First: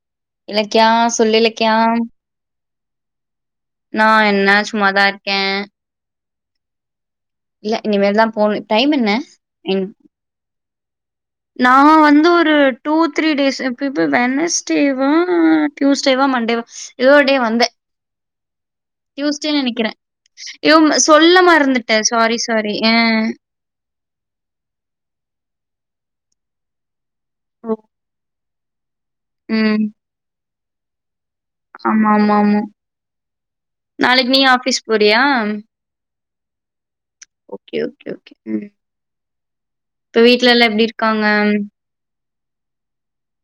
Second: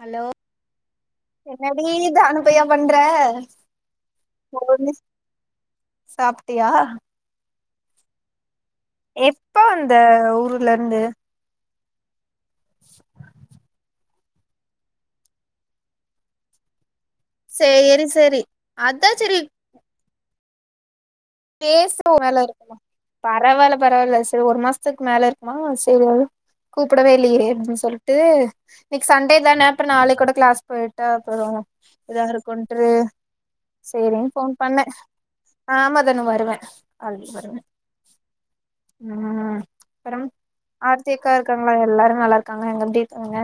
Hello Ilakkiya, சொல்லு இலக்கியா. என்னடி தானு பையா பண்ற நா என்ன சும்மாதா இருக்கே சாப்டியா இல்ல இனிமேல்தா போணு எப்ப வந்த ஊர்ல இருந்து நா வந்து ஒரு டூ த்ரீ டேஸ் எப் இப் வெனஸ்டேவா தியூஸ்டேவா மண்டேவா எதோ டே வந்த சேரி சேரி அதா சேரி தியூஸ்டே நெனக்கிற யோ உன சொல்ல மறந்துட்ட சாரி சாரி ஆ பரவால பரவால்ல செர் ஒரு மாச த்துக்கு மேல இருக்குமா சேரி வந்து கூப்டவேல்லியே ஓ! னு சொல்டு இனைக்கு சண்டே தான ம். அப்றோ நாளைக்கு கூட க்ளாஸ் போயிட்டு அப்பறோ எதாது ஆமாமாமா. இருக்குன்ட்டு சேரினு நாளைக்கு நீ ஃபோன் ஆஃபீஸ் பண்ணே போறியா? ஆமா [unintelligible] னு வருவ நாளைக்கி வருவ ஓகே, ஓகே, ஓகே. ம். ம் அப்றோ இப்ப வீட்ல எல்லாம் எப்படி இருக்காங்க? ஆர்த்திக்கா இருகாங்களா எல்லாரு நல்லாருக்காங்க அங்க எப்டி இருகீங்க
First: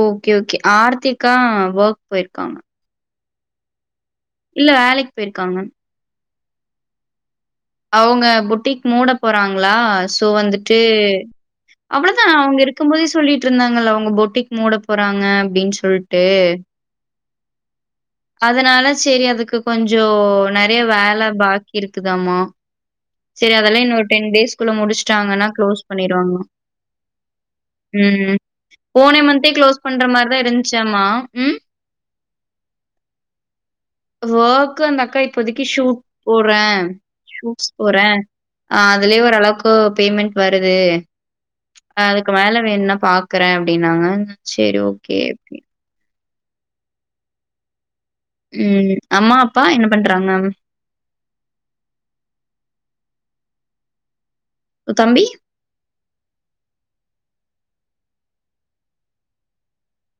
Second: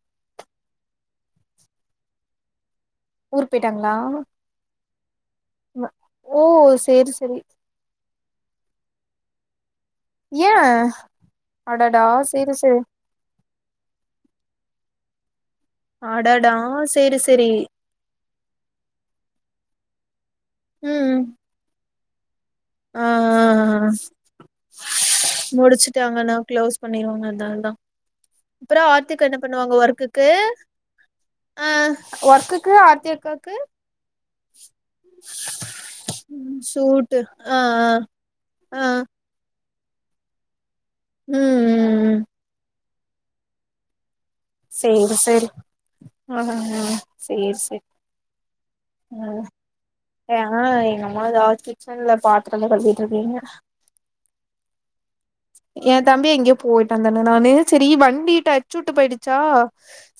ஓகே ஓகே ஆர்த்திக்கா வொர்க் போயிருகாங்க ஊர்க்கு போயிடாங்களா இல்ல வேலைக்கு போயிர்காங்க ஓ செர் செரி அவுங்க பொட்டிக் மூட போறாங்ளா சோ ஏ வந்துட்டு அடடா அவ்ளதா சேரி அவுங்க சேரி இருக்கும் போதே சொல்லி ட்டு இருந்தாங்கல அவுங்க பொட்டிக் மூட போறாங்க அப்டினு சொல்ட்டு அடடா சேரி சேரி அதுனால சேரி அதுக்கு கொஞ்சோ நெறைய ம் வேல பாக்கி இருக்குதாமா ஆ செரி அதெல்லா இன்னொரு டென் டேஸ்குள்ள முடிசுடாங்கனா க்ளோஸ் முடிச்சுட்டாங்கன்னா பண்ணிருவாங்க க்ளோஸ் பண்ணிருவாங்க அதனால தா ம் அப்றோ போன ஆர்த்திகா என்ன மந்தே பண்ணுவாங்க க்ளோஸ் பண்ற ஒர்க்குக்கு மாரிதா இருந்துசாமா ம் ஆ ஒர்க்குக்கு ஆர்த்தியக்காக்கு வொர்க்கு அந்த அக்கா இப்பதைக்கி ஷூட் போறே சூட்டு ஆ ஆ ஷூட்ஸ் போற ஆ அதுலே ஓரளவுக் கு பேமெண்ட் வருது ம் ம் ம் அதுக்கு மேல வேண்னா பாக்றே அப்டினாங்க சேரி சேரி ஆ ஆ சேரி சேரி ம் அம்மா அப்பா என்ன பண்றாங்க அதாவது கிச்சன்ல பாத்தரோ கழுவிட்டு இருக்காங்க ஒ தம்பி எ தம்பி எங்கேயோ போயிட்டாந்தானே நானு செரி வண்டி டச்சு விட்டு போயிடுச்சா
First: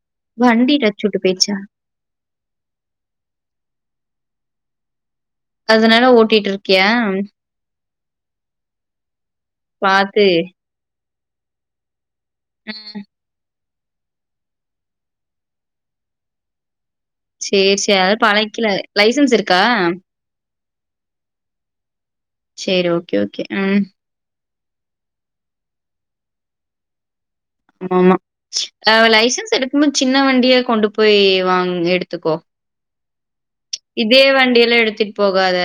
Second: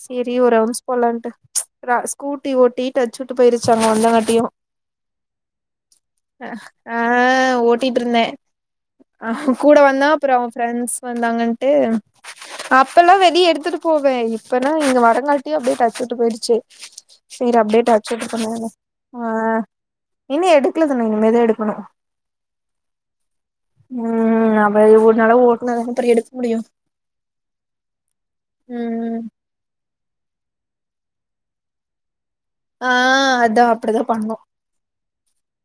செரி வண்டி ஒருரவுன்ஸ் டச்சூட்டு போலான்டு போயிருச்சா? அ ஸ்கூட்டி ஓட்டி டச்சு விட்டு போயிருச்சாங்க இந்தவாட்டியு அதனால ஓட்டிட்டு இருக்கியா? அ ஒட் சுத்திட்டு இருந்தே அ கூட வந்தா பாத்து அப்றோ அவ ஃப்ரெண்ட்ஸ் வந்தாங்கன்டு ம். அப்பூல்லா வெளிய எடுத்துட்டு போவே இப்பதா நீங்க வரங்காட்டியு அப்டியே டச்சுவிட்டு போச்சு சேரி சேரி அதெல்லா பழகிகலா ஆ லைசன்ஸ் இருக்கா இன்னு எடுக்லதனோ இனிமேதா எடுக்கணு செரி ஓகே ஓகே ம் ம் நம்ப இது ஒழுங்கான ஓட்னா தான எடுக்க முடியு ஆமா ம் லைசன்ஸ் எடுக்கும்போது சின்ன வண்டியா கொண்டு போய் வாங்கி எடுத்துக்கோ ஆ அதா அப்டிதா இதே பண்ணு வண்டியெல்லா எடுத்துட் போகாத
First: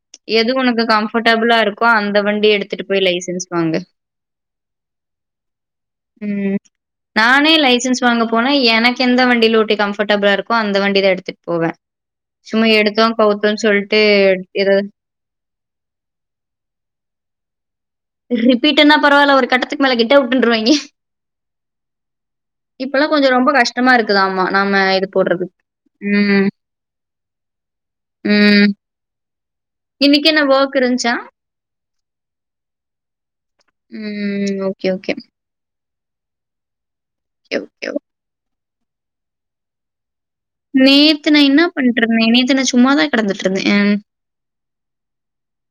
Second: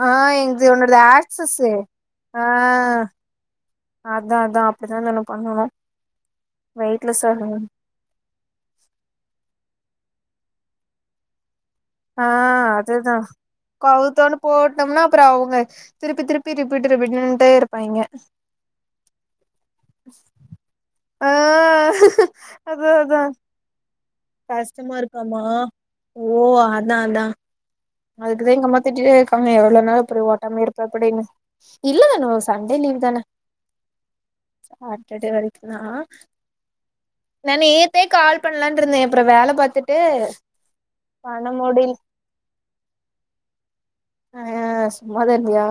ஆ எது என்து உனக்கு உன்னோடது கம்ஃபர்டபிளா ஆக்சஸு இருக்கோ அந்த ஆ வண்டி எடுத்துட்டு போய் லைசன்ஸ் வாங்கு அதா அதா அப்டித்தா நானு பண்ணணு ம் வெயிட்லெஸ்ஸா நானே லைசன்ஸ் வாங்க போன எனக்கு எந்த வண்டில ஓட்டி கஃபர்ட்டபுல இருக்கோ அந்த வண்டிதா எடுத்துட்டுப்போவ ஆ அதேதா சொல்ட்டு கவுதோன்னு ஏதோ போட்டம்னா அப்ற அவங்க திருப்பி திருப்பி ரிப்பீட் ரிப்பீடுன்டே இருப்பாய்ங்க ரிப்பீட்டுன்னா பரவால்ல ஒரு கட்டத்துக்கு மேல கெட் டவுட்னுருவாய்ங்க ஆ அதா அதா கொஞ்சம் ரொம்ப கஷ்டமா இருக்குதாமா, நாம கஷ்டமா இது இருக்காமா போடுறது. ஓ ம், அதா அதா அதுகுதா ம். எங்கம்மா திட்டிடே இருகாங்க எவ்ளா நாள் இப்டி இன்னைக்கு என்ன ஓட்டாம வொர்க் இருப்ப இருந்துச்சா? அப்படீன்னு இல்ல தானு சண்டே லீவு தான ம். ஓகே, ஓகே, சாட்டர்டே வர நா நா ஓகே, நேத்தே ஓகே. கால் பண்ணலானு இருந்தே அப்பற வேல பாத்துட்டு நேத்து நா பண்ண என்னா முடில பண்ட்ருந்த நேத்து நா சும்மாதா கெடந்துட்ருந்தே ஆ சுமாதருந்தியா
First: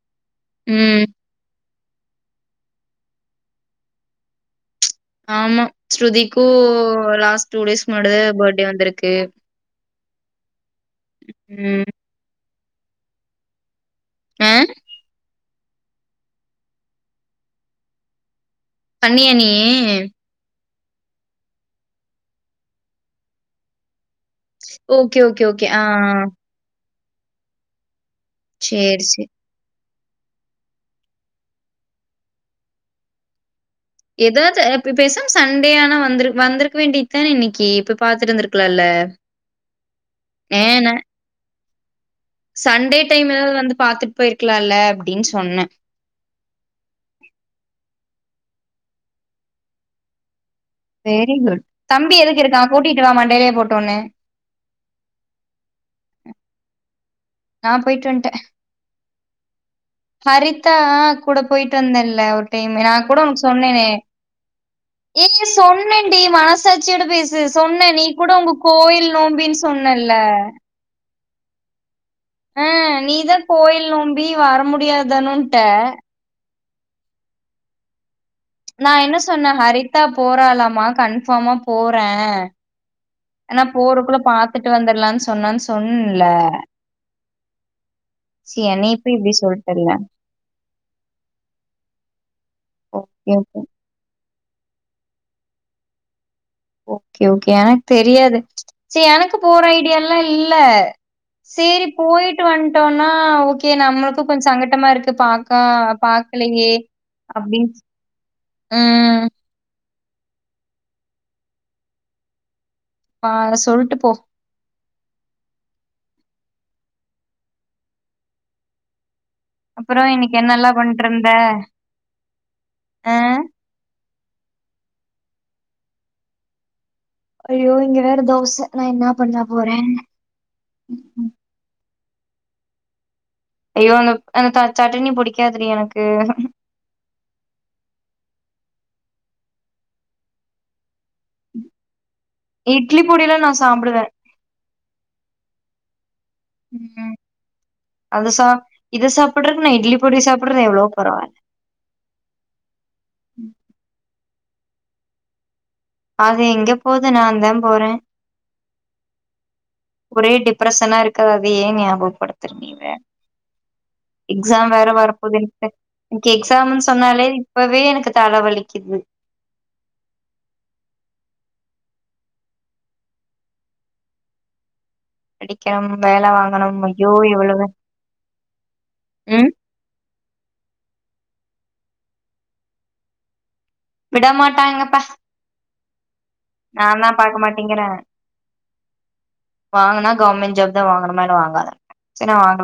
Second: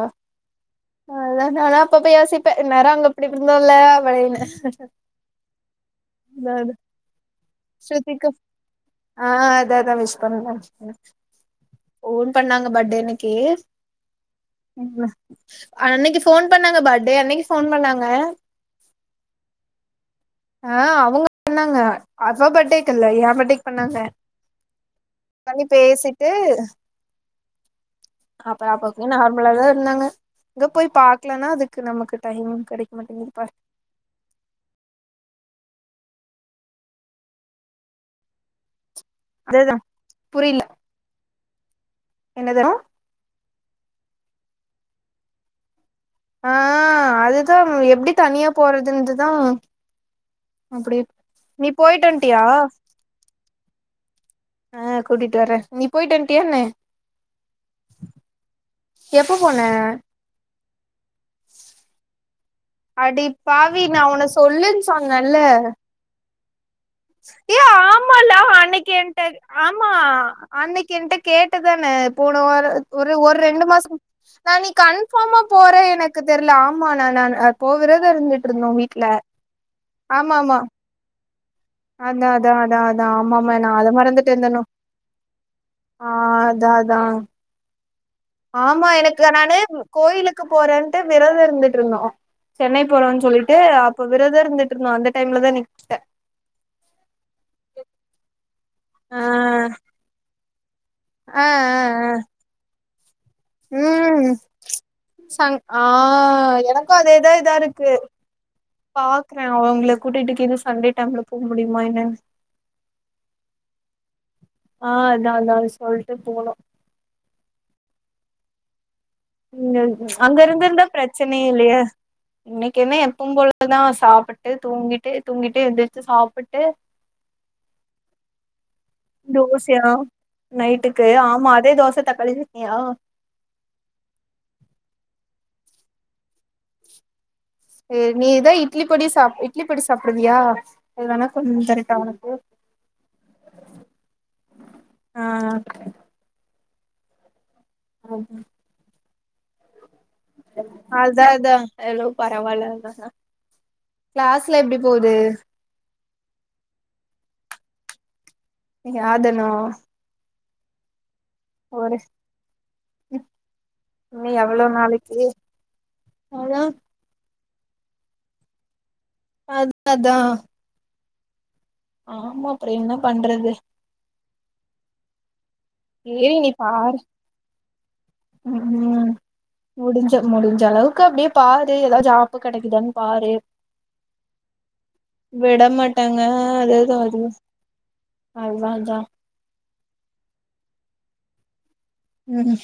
ம் அதா நாளா அப்பப்ப யோசிப்ப நேர அங்க அப்டி இருந்தோல்ல அப்டினு ஆமா ஸ்ருதிக்கு ல டூ டேஸ் முன்னாடிதா ஸ்ருதிக்கு பர்டே வந்து இருக்கு ஆ அதா அதா விஷ் பண்ணே ம் ஃபோன் பண்ணாங்க பர்டே அன்னைக்கி ஆ [unintelligible] அன்னைக்கு ஃபோன் பண்ணாங்க பர்டே அன்னைக்கு ஃபோன் பண்ணாங்க பண்ணியா நீயி ஆ அவங்க பண்ணாங்க அவ பர்டேக்கு இல்ல ஏ பா்டேக்கு பண்ணாங்க ஓகே, ஓகே, பண்ணி ஓகே. ஆ பேசிட்டு அப்ற அப்ற சரி, சரி. [unintelligible] இவளோ தா இருந்தாங்க இங்க போய் பாக்கலானா அதுக்கு நமக்கு டைமு கெடைக்க மாட்டேங்கது பாரு ஏதாவது பெ பேசாம சன்டே ஆனா வந்துரு வந்திருக்க வேண்டியதுதானே இன்னைக்கி போய் பாத்துட்டு வந்திருக்கலால்ல அதே தா புரியல சன்டே டைம் எதாவது வந்து பாத்துட்டு போயிருக்கலால்ல அப்டின்னு சொன்ன ஆ அதுதா எப்டி தனியா போறதுந்துதா வெரி குட் போயிட்டு தம்பி எதுக்கு வன்ட்டியா இருக்கா கூட்டிட்டுவா மண்டைலியே போட்டு ஒன்னு ஆ கூட்டிட்டு வர நீ போயிட்டு வந்துட்டியான்ன நா போயிட்டு வந்ட்ட எப்ப போன ஹரித்தா கூட போயிட்டு வந்தேன்ல ஒரு டைம் நா கூட அடி உனுக்கு பாவி சொன்னனே நா உன்ன சொல்லுன்னு ஏ சொன்னேல்ல சொன்ன சொன்னேன்டி மனசாச்சியோட பேசு ஏ சொன்னே நீ ஆமால கூட உங்க அன்னைக்கு கோயில் என்ட்ட நோம்பின்னு ஆமா சொன்னல்ல அன்னைக்கு கேட் கேட்டதானே போன ஆ ஒரு ஒரு நீதா ஒரு ரெண்டு கோயில் மாசோ நோம்பி நா வர நீ கன்பார்மா முடியாதானுன்ட்ட போறே எனக்கு தெரில ஆமா ந நா ஆ போவறத இருந்துட்டு இருந்தோ நா வீட்ல என்ன சொன்ன ஹரித்தா ஆமா ஆமா போறலாமா கன்ஃபார்மா போறே அதா அதா அதா ஆமாமா ஆனா நா அத போறக்குள்ள மறந்துட்டே தனோ பாத்துட்டு வந்துரலான்னு சொன்னான்னு ஆ சொன்னேன்ல அதா அதா சி ஆமா என்னைய போய் எனக்கு இப்டி நானு சொல்ட்டல்ல கோயிலுக்கு போறேன்ட்டு விரதோ இருந்துட்ருந்தோ சென்னை போறோன்னு ஓகே ஓகே சொல்லிட்டு அப்ப விரதோ இருந்துட்ருந்தோ அந்த டைம்லதா நீ கூப்ட்ட ஓகே ஓகே எனக்கு தெரியாது செரி ஆ எனக்கு போற ஐடியால்லா இல்ல ஆ ஆ சேரி ஆ போயிட்டு வந்ட்டோனா நம்மளுக்கு ம் கொஞ்சோ சங்கட்டமா இருக்கு சங் பாக்கா ஆ பாக்கலயே எனக்கு அதேதா இதா அப்டின்னு இருக்கு பாக்குறே அவுங்கள கூட்டிட்டு கீது சண்டே டைம்ல போ முடியுமா என்னன்னு ஆ சொல்ட்டு போ ஆ அதா அதா சொல்ட்டு போனு இங்க அப்புறோ இன்னைக்கு அங்க என்னல்லா இருந்துருந்தா பண்ட்ருந்த பிரச்சனை இல்லையே இன்னைக்கி என்ன ஆ எப்ப போல அப்பதா சாப்பிட்டு தூங்கிட்டு தூங்கிட்டு எந்திருச்சு சாப்பிட்டு ஐயோ இங்க வேற தோச நா என்னா பண்ண போறே தோசையா நைட்டுக்கு ஆமா அதே தோச தக்காளி செட்னியா ஐயோ அந்த அந்த சட்டினி புடிக்காது டீ எனக்கு அ நீ தா இட்லி பொடி சா இட்லி பொடி சாப்பிடுவியா இதுவேனா கொண்டு வந்து தரட்டா உனக்கு இட்லி பொடிலா நா சாப்பிடுவே ஆ ம் அது ஆ சா இத சாப்பிடுறக்கு நா இட்லி பொடி சாப்பிடுறது எவ்ளோ அதா பரவால்ல அதா எவ்ளோ பரவால்லதா கிளாஸ்லா எப்டி போது அது எங்க போது நா தா போறே யாதனு ஒரே டிப்ரஷனா இருக்க அத ஏ ஒரு ஞாபகப்படுத்தர நீீ வேற இன்னு எவ்ளோ எக்ஸாம் வேற நாளைக்கு வரப்போது என எனக் அதா எக்ஸாம் சொன்னாலே இப்பவே எனக்கு தல வலிக்குது அத் அதா ஆமா அப்புற என்ன பண்றது படிக்கனும் ஏரி நீ பாரு ம் ம் முடிஞ்ச முடிஞ்ச அளவுக்கு அப்டியே பாரு ஏதாவது ஜாப்பு கெடைக்குதான்னு பாரு விட மாட்டாங்கப்பா விடமாட்டாங்க அதேதா நான் தான் அதுவு பாக்க மாட்டேங்கிறே அதுதா அதா வாங்குனா கவர்மெண்ட் ஜாப் தா வாங்கனுமேனு வாங்க அத ம்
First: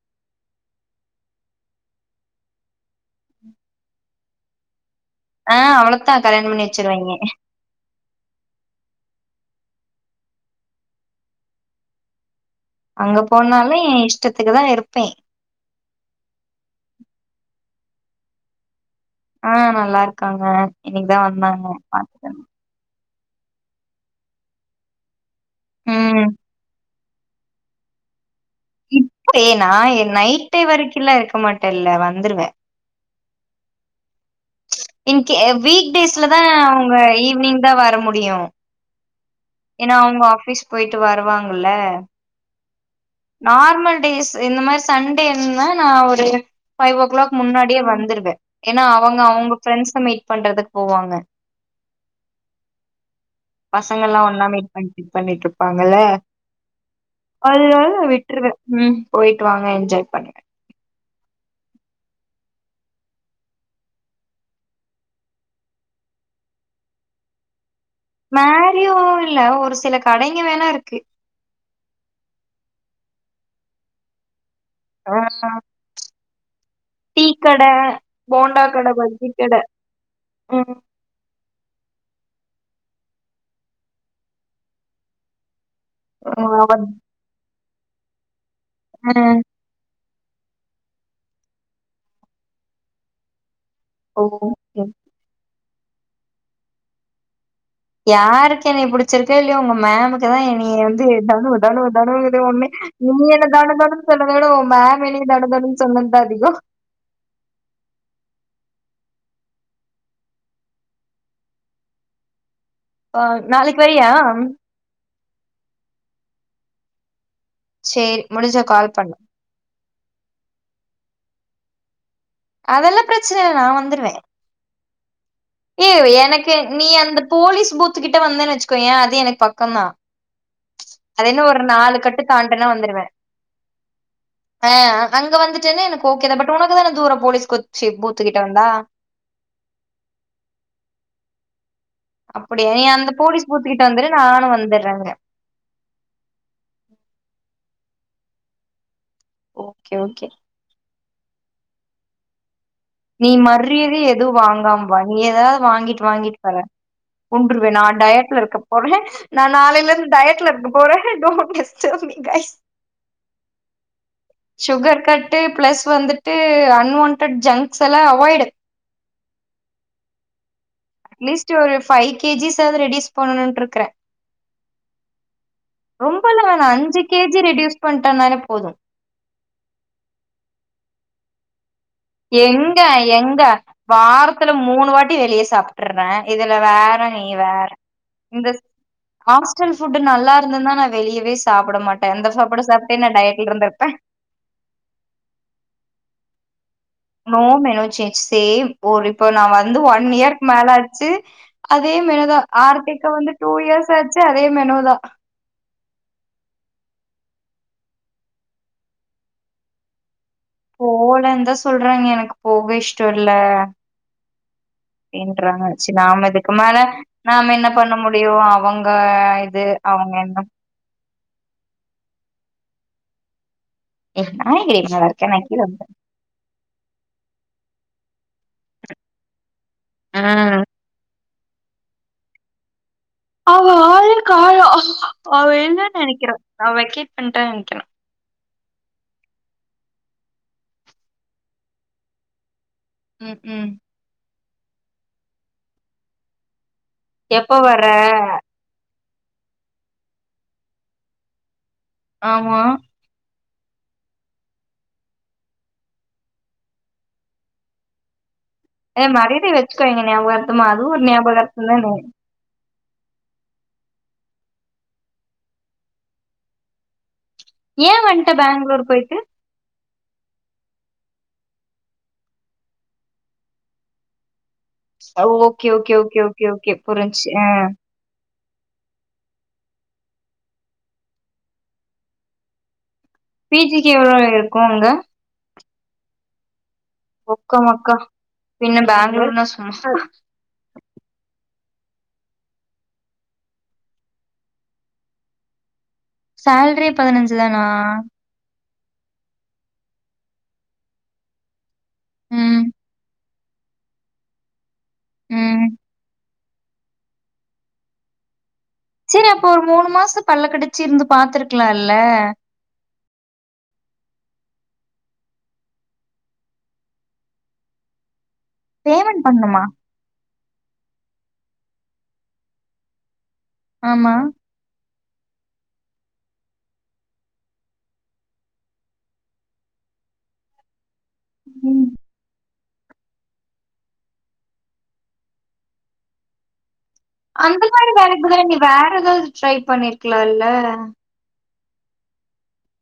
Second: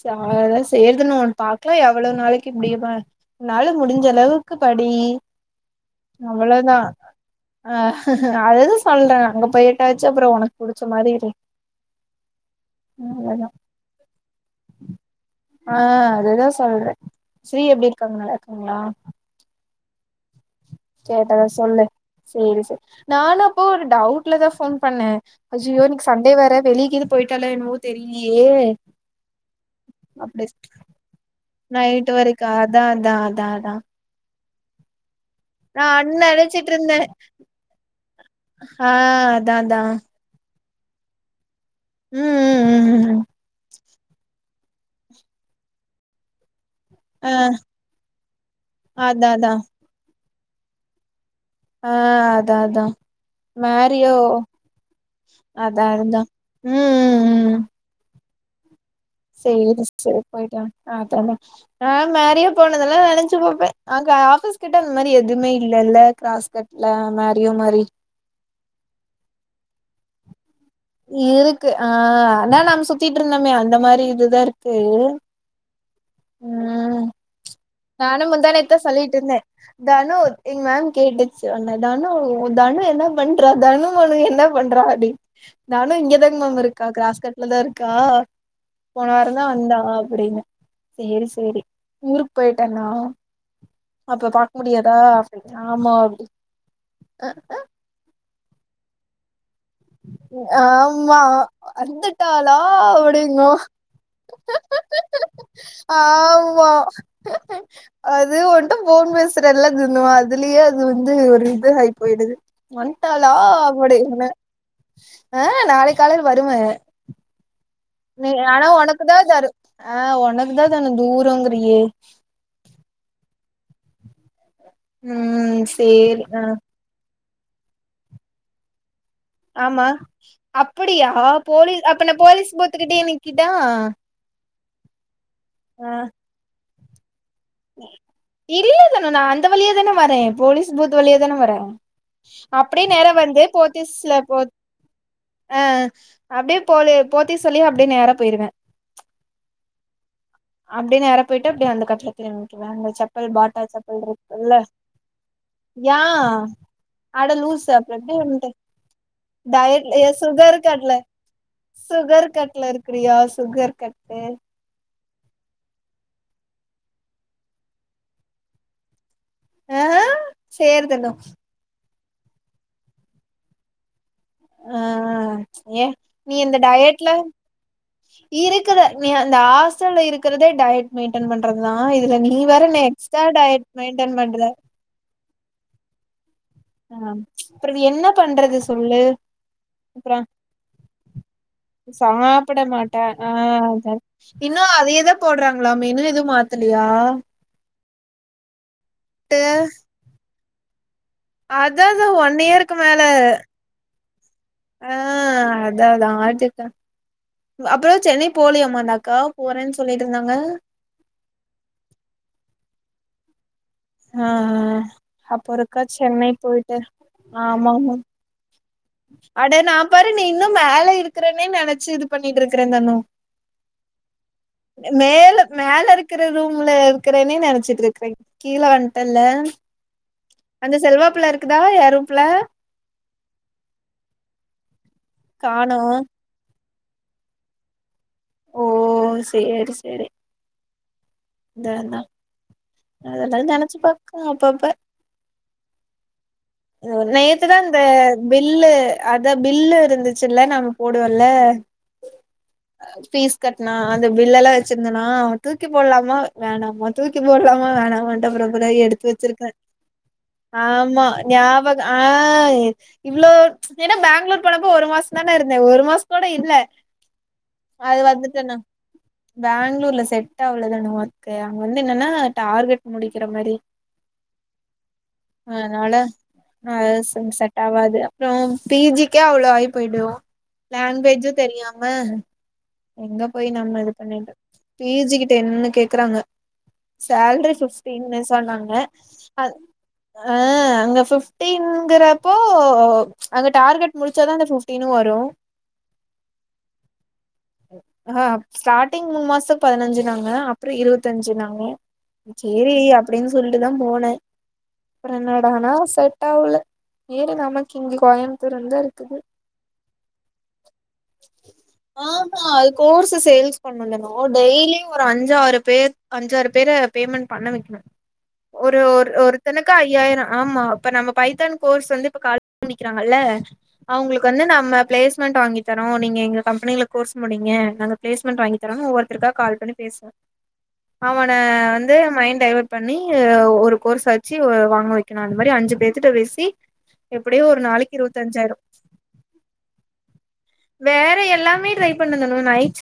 சா எதா சேயறது ஒன் பாக்கலா எவ்வள நாளைக்கி இப்டி இருப்பா உன்னாலு முடிஞ்ச அளவுக்கு படி ஆ அவ்வளவுதான் கல்யாணம் பண்ணி அவ்வளதா வச்சிருவாய்ங்க ஆ அதுதா சொல்றே அங்க போயிட்டாச்சு அப்புறோ உனக்கு புடிச்ச மாரி இரு அங்க அவ்ளதா போனாலு எ இஷ்டத்துக்கு தா இருப்பே ஆ அதுதா சொல்றே ஸ்ரீ எப்டி இருக்காங்க நல்லா இருக்காங்களா ஆ நல்லா இருக்காங்க இன்னைக்குதா கேட்டதா வந்தாங்க சொல்லு பாத்த சேரி சேரி நானு அப்போ ஒரு டவுட்ல தா ஃபோன் பண்ணே அய்யோ இன்னிக்கி ம் சண்டே வேற வெளிய கீது போயிட்டாலோ என்னவோ தெரியிலையே இப்ப ஏ நா என் நைட்டு வரைக்குல்ல இருக்க மாட்டேல்ல நைட்டு வரைக்கு வந்துருவே அதா அதா அதா அதா இன்கே நான் வீக்டேஸ்ல தா நெனச்சிட்டு அவ்ங்க இருந்தே ஈவினிங் தா வர முடியு ஆ அதா அதா ஏன்னா அவங்க ஆஃபிஸ் போயிட்டு வருவாங்கல ம் ம் ம் ம் ம் நார்மல் டேஸ் இந்த மாரி சண்டேன்னா நா ஒரு பைவ் ஓ ஆ கிளாக் முன்னாடியே வந்துருவே ஏன்னா அவங்க அதா அதா அவ்ங்க பிரெண்ட்ஸ மீட் பண்றதுக்கு போவாங்க ஆ அதா அதா பசங்க மேரியோ எல்லா ஒன்னா மீட்ப் பண்ணட்டு அதா இருப்பாங்கல அதா ம் ம் அதனால விட்ருவே ம் போயிட்டு வாங்க செரி என்ஜாய் சிஸ்டர் பண்ணுங்க போயிட்டா அதான ஆ மேரியா போனதெல்லா நெனச்சு பாப்பே அங்க ஆபீஸ் கிட்ட அந்த மாரி எதுவுமே இல்ல இல்ல கிராஸ் கட் இல்ல மாரியோ மறி மேரியோ இல்ல ஒரு சில கடைங்க வேணா இருக்கு இருக்கு ஆ ஆனா நாம சுத்திட்ருந்தோமே அந்த மாரி இதுதா இருக்கு ஆ ம் இக்கடன்னு நானு முந்தானேத்தே சொல்லிட்ருந்தே தனு எங்க ம் மேம் கேட்டு [unintelligible] தனு தனு என்ன பண்றா தனு ஒன்னா என்ன பண்றா அப்படினு தனு இங்கதாங்க மேம் இருக்கா கிராஸ் கட்ல தா இருக்கா போன ஆ வாரந்தா வந்தா அப்படின்னு செரி செரி ஊருக்கு போயிட்டேனா அப்ப பாக்க ஓ முடியாதா அப்டி ஆமா அப்டி அ யாருக்கு என்னைய புடிச்சிருக்கோ இல்லையோ உங்க மேம்க்கு தா என்னிய வந்து ஆமா தனு தனு தனுணுது வந்துட்டாளா ஒன்னே நீ என்ன அப்டிங்கு தனு தனு சொன்னத விட ஓ மேம் என்னிய தனுனு சொன்னாதா அதிக ஹ அது வந்து போன் பேசுறல்ல அது வந்து அதுலயே அது வந்து ஒரு இது ஆகி போயிடுது ஆ வண்ட்டாளா நாளைக்கு வரியா அப்டின்னு ஆ நாளைக் காலையில வருவே சேரி நீ முடிஞ்சா ஆனா கால் உனக்கு பண்ணு தா தனு ஆ உனக்குதா தனு தூரங்கிறியே அதெல்லா பிரச்சனை இல்ல நா வந்துடுவே ம் ஏய் சேரி ஆ எனக்கு நீ அந்த போலீஸ் பூத்து கிட்ட வந்தன்னு வச்சுக்கோயே அது எனக்கு ஆமா பக்கம்தான் அப்படியா அது என்ன ஒரு போலீஸ் நாலு அப்ப நா கட்டு போலீஸ் தாண்டுனா பூத்துக்கிட்டே வந்துருவேன் நிக்குதா ஆ அங்க வந்துட்டனே எனக்கு ஓக்கேத பட் உனக்கு தான தூர போலீஸ் கொச்சு பூத்துக்கிட்ட வந்தா இல்ல தனு நா அந்த வழியா தானே வரே போலீஸ் பூத் வழியே தானே வரே அப்படியா நீ அப்டியே நேரா அந்த வந்து போலீஸ் பூத்து கிட்ட வந்துரு போத்திஸ்ல போ நானும் வந்துடுறேங்க ஆ அப்டியே போலி போத்திஸ் சொல்லி வழியே அப்டியே நேர போயிருவே ஓகே ஓகே அப்டியே நேரா போயிட்டு அப்டி அந்த கடல திரும்பக்கு [unintelligible] சப்பல் நீ பாட்டா சப்பல் மரியாதை எதுவும் இருக்குள்ள வாங்காம வா. நீ ஏதாவது யா வாங்கிட்டு வாங்கிட்டு வர. கொன்றுவே அடலூசு அப்பற நான் எப்டி டயட்ல வந்த இருக்க போறேன். நான் டயட்டு நாளையிலருந்து டயட்ல சுகர் இருக்க கட்ல போறேன். Don't disturb me sugar guys. கட்ல இருக்கிறியா sugar cut sugar cut plus வந்துட்டு அன்வான்டட் ஜங்க்ஸ் எல்லா அவாய்ட் சேரு தனோ டு ஒரு ஃபைவ் கேஜிஸ் ஆது ரெடியூஸ் பண்ணணுனுட்ருக்கறே ஆ ஏ நீ ரொம்பலா இந்த வேணா அஞ்சு டயட்ல கேஜி ரெடியூஸ் பண்ட்டேணாளே போது இருக்குற நீ அந்த ஹாஸ்டல் இருக்கிறதே டய மெயின்டன் பண்றதுதா இதுல நீ வேற இன்னு எக்ஸ்ட்ரா டயட் மெயின்டென் பண்ற மூணு வாட்டி வெளியே சாப்ட ஆ அப்பற நீ என்ன இந்த பண்றது சொல்லு ஹாஸ்டல் ஃபுட்டு அப்புற நல்லா இருந்தன்னா நா வெளியவே சாப்ட மாட்டே இந்த சாப்பிட ஃபுட் மாட்ட சாப்ட்டே நா ஆ டயட்ல இருந்ருப்பே அத இன்னு அதேதா போடுறாங்களாமே மெனு எது மாத்தலயா னோ மே சேன்ஞ் ஷேம் இப்போ நா வந்து ஒன் இயர்க்க மேல ஆச்சு அதா அதே அதா ஒன் மெனோதா இயருக்கு மேல ஆர்த்திக்கு வந்து டூ இயர்ஸ் ஆச்சு அதே மெனோதா அடடா [unintelligible] அப்பறோ சென்னை போலியமாடா அக்கா போறேன்னு சொல்லிட்டு இருந்தாங்க போகலந்தா சொல்றாங்க எனக்கு போக இஷ்டோ இல்ல ஆ அப்போ அப்டின்றாங்க ஒருக்கா ஆச்சு நாம சென்னை இதுக்கு மேல போயிட்டு நாம என்ன ஆமாமா பண்ண முடியு அவங் அட நா பாரு நீ இன்னு மேல இருக்கிறன்னே நினைச்சு இது பண்ணிட்டு இருக்கிறே தனோ அ மேல மேல இருக்கிற ரூம்ல இருக்கறேனே நெனச்சிட்டு இருக்கறேங் கீழே வந்டல்ல ம் அந்த செல்வாப்புள்ள இருக்குதா ஏ ரூம் குள்ள அவள் ஆளே கானோ அவ காணோ இல்லனு நெனைக்கிறே வெக்கேட் பண்ணிட்டா நெனைக்கிறே ஓ செரி செரி தெனா அதெல்லா ம் ம் நெனச்சு பாக்க அப்பப்ப நேத்துதா எப்ப இந்த வர்ற பில்லு அதா பில்லு இருந்துச்சுல்ல நம்ம போடுவோல்ல ஆமா பீஸ் கட்டுனா அந்த பில்ல எல்லா வச்சிருந்தோனா அத தூக்கி போட்லாம வேணாமா தூக்கி போட்லாமா வேணாமான்டு அப்புற கூட ஏ எடுத்து வச்சிருக்கே மரியாதைய வச்சுக்கோங்க ஞாபகார்த்தமா அதுவு ஒரு ஆமா ஞாபகார்த்தம் நியாபகோ தானே ஆ இவ்ளோ ஏன்னா பெங்களூர் போனப்போ ஒரு மாசோந் தான இருந்தே ஒரு மாசங்கூட இல்ல ஏ அது வந்ட்ட வந்துட்டே நா பேங்களூர் போயிட்டு பேங்களூர்ல செட் ஆகலதானு ஒர்க்கு அங்க வந்து என்னன்னா டார்கெட் முடிக்கிற மாரி [inaudible] ஓகே அதனால ஓகே ஓகே ஓகே ஓகே புரிஞ்சு அ து அப்றோ பி ஜி க்கே அவ்ளோ ஆகி போய்டு லாங்வேஜு தெரியாம எங்க போய் பி நம்ம ஜிக்கு இது எவ்ளோ பண்ணோ இருக்கு அங்க பி ஜி கிட்ட என்னு கேக்குறாங்க சேல்ரி ஒக்க மக்கா பிஃப்டீன் சொன்னாங்க பின்ன பேங்களூர்னா அத் சும்மா அ அங்க பிஃப்டிங்கிறப்போ அங்க டார்கெட் முடுச்சாதா அந்த பஃபிப்டீனு வரும் [inaudible] சேல்ரி பதினஞ்சு தானா ஸ்டாடிங் மூன் மாசத்துக்கு பதினஞ்சுனாங்க அப்றோ இருவத்தஞ்சுனாங்க ம் செரி அப்டின்னு சொல்லிட்டுதா போனே அப்பறோ ம் என்னடானா செட்டாவுல ஏறி நமக்கு இங்க கோயம்புத்தூர் வந்து இருக் செரி அப்போ ஒரு மூணு மாசோ பல்ல கடுச்சு இருந்து பாத்துருக்கலா இல்ல கோர்ஸு சேல்ஸ் பண்ணனு டெய்லியு ஒரு அஞ்சு ஆறு பேர் அஞ்சாறு பேர பேமெண்ட் பண்ண வைக்கணு ஒரு ஒரு பேமெண்ட் பண்ணுமா ஒருத்தனுக்கு ஐயாயிரோ ஆமா இப்ப நம்ம பைத்தான் கோர்ஸ் வந்து இப்ப கால் பண்ணிக்கிறாங்கல்ல ஆமா அவங்களுக்கு வந்து நம்ம பிளேஸ்மெண்ட் வாங்கி தரோ நீங்க எங்க கம்பெனில கோர்ஸ் முடிங்க நாங்க பிளேஸ்மெண்ட் வாங்கி தரோனு ஒவ்வொருத்தருக்கா கால் பண்ணி பேசுவோ அவன ம் வந்து மைண்ட் டைவட் பண்ணி ஒரு கோர்ஸாச்சு வ வாங்க வைக்கணு அந்த மாரி அஞ்சு பேத்துட்ட பேசி எப்டியோ ஒரு அந்த மாரி நாளைக்கு வேலைக்கு பதிலா இருபத்தஞ்சாயிர நீங்க வேற எதாவது ட்ரை பண்ணிருக்கலா இல்ல வேற எல்லாமே ட்ரை பண்ணு தனோ நைட்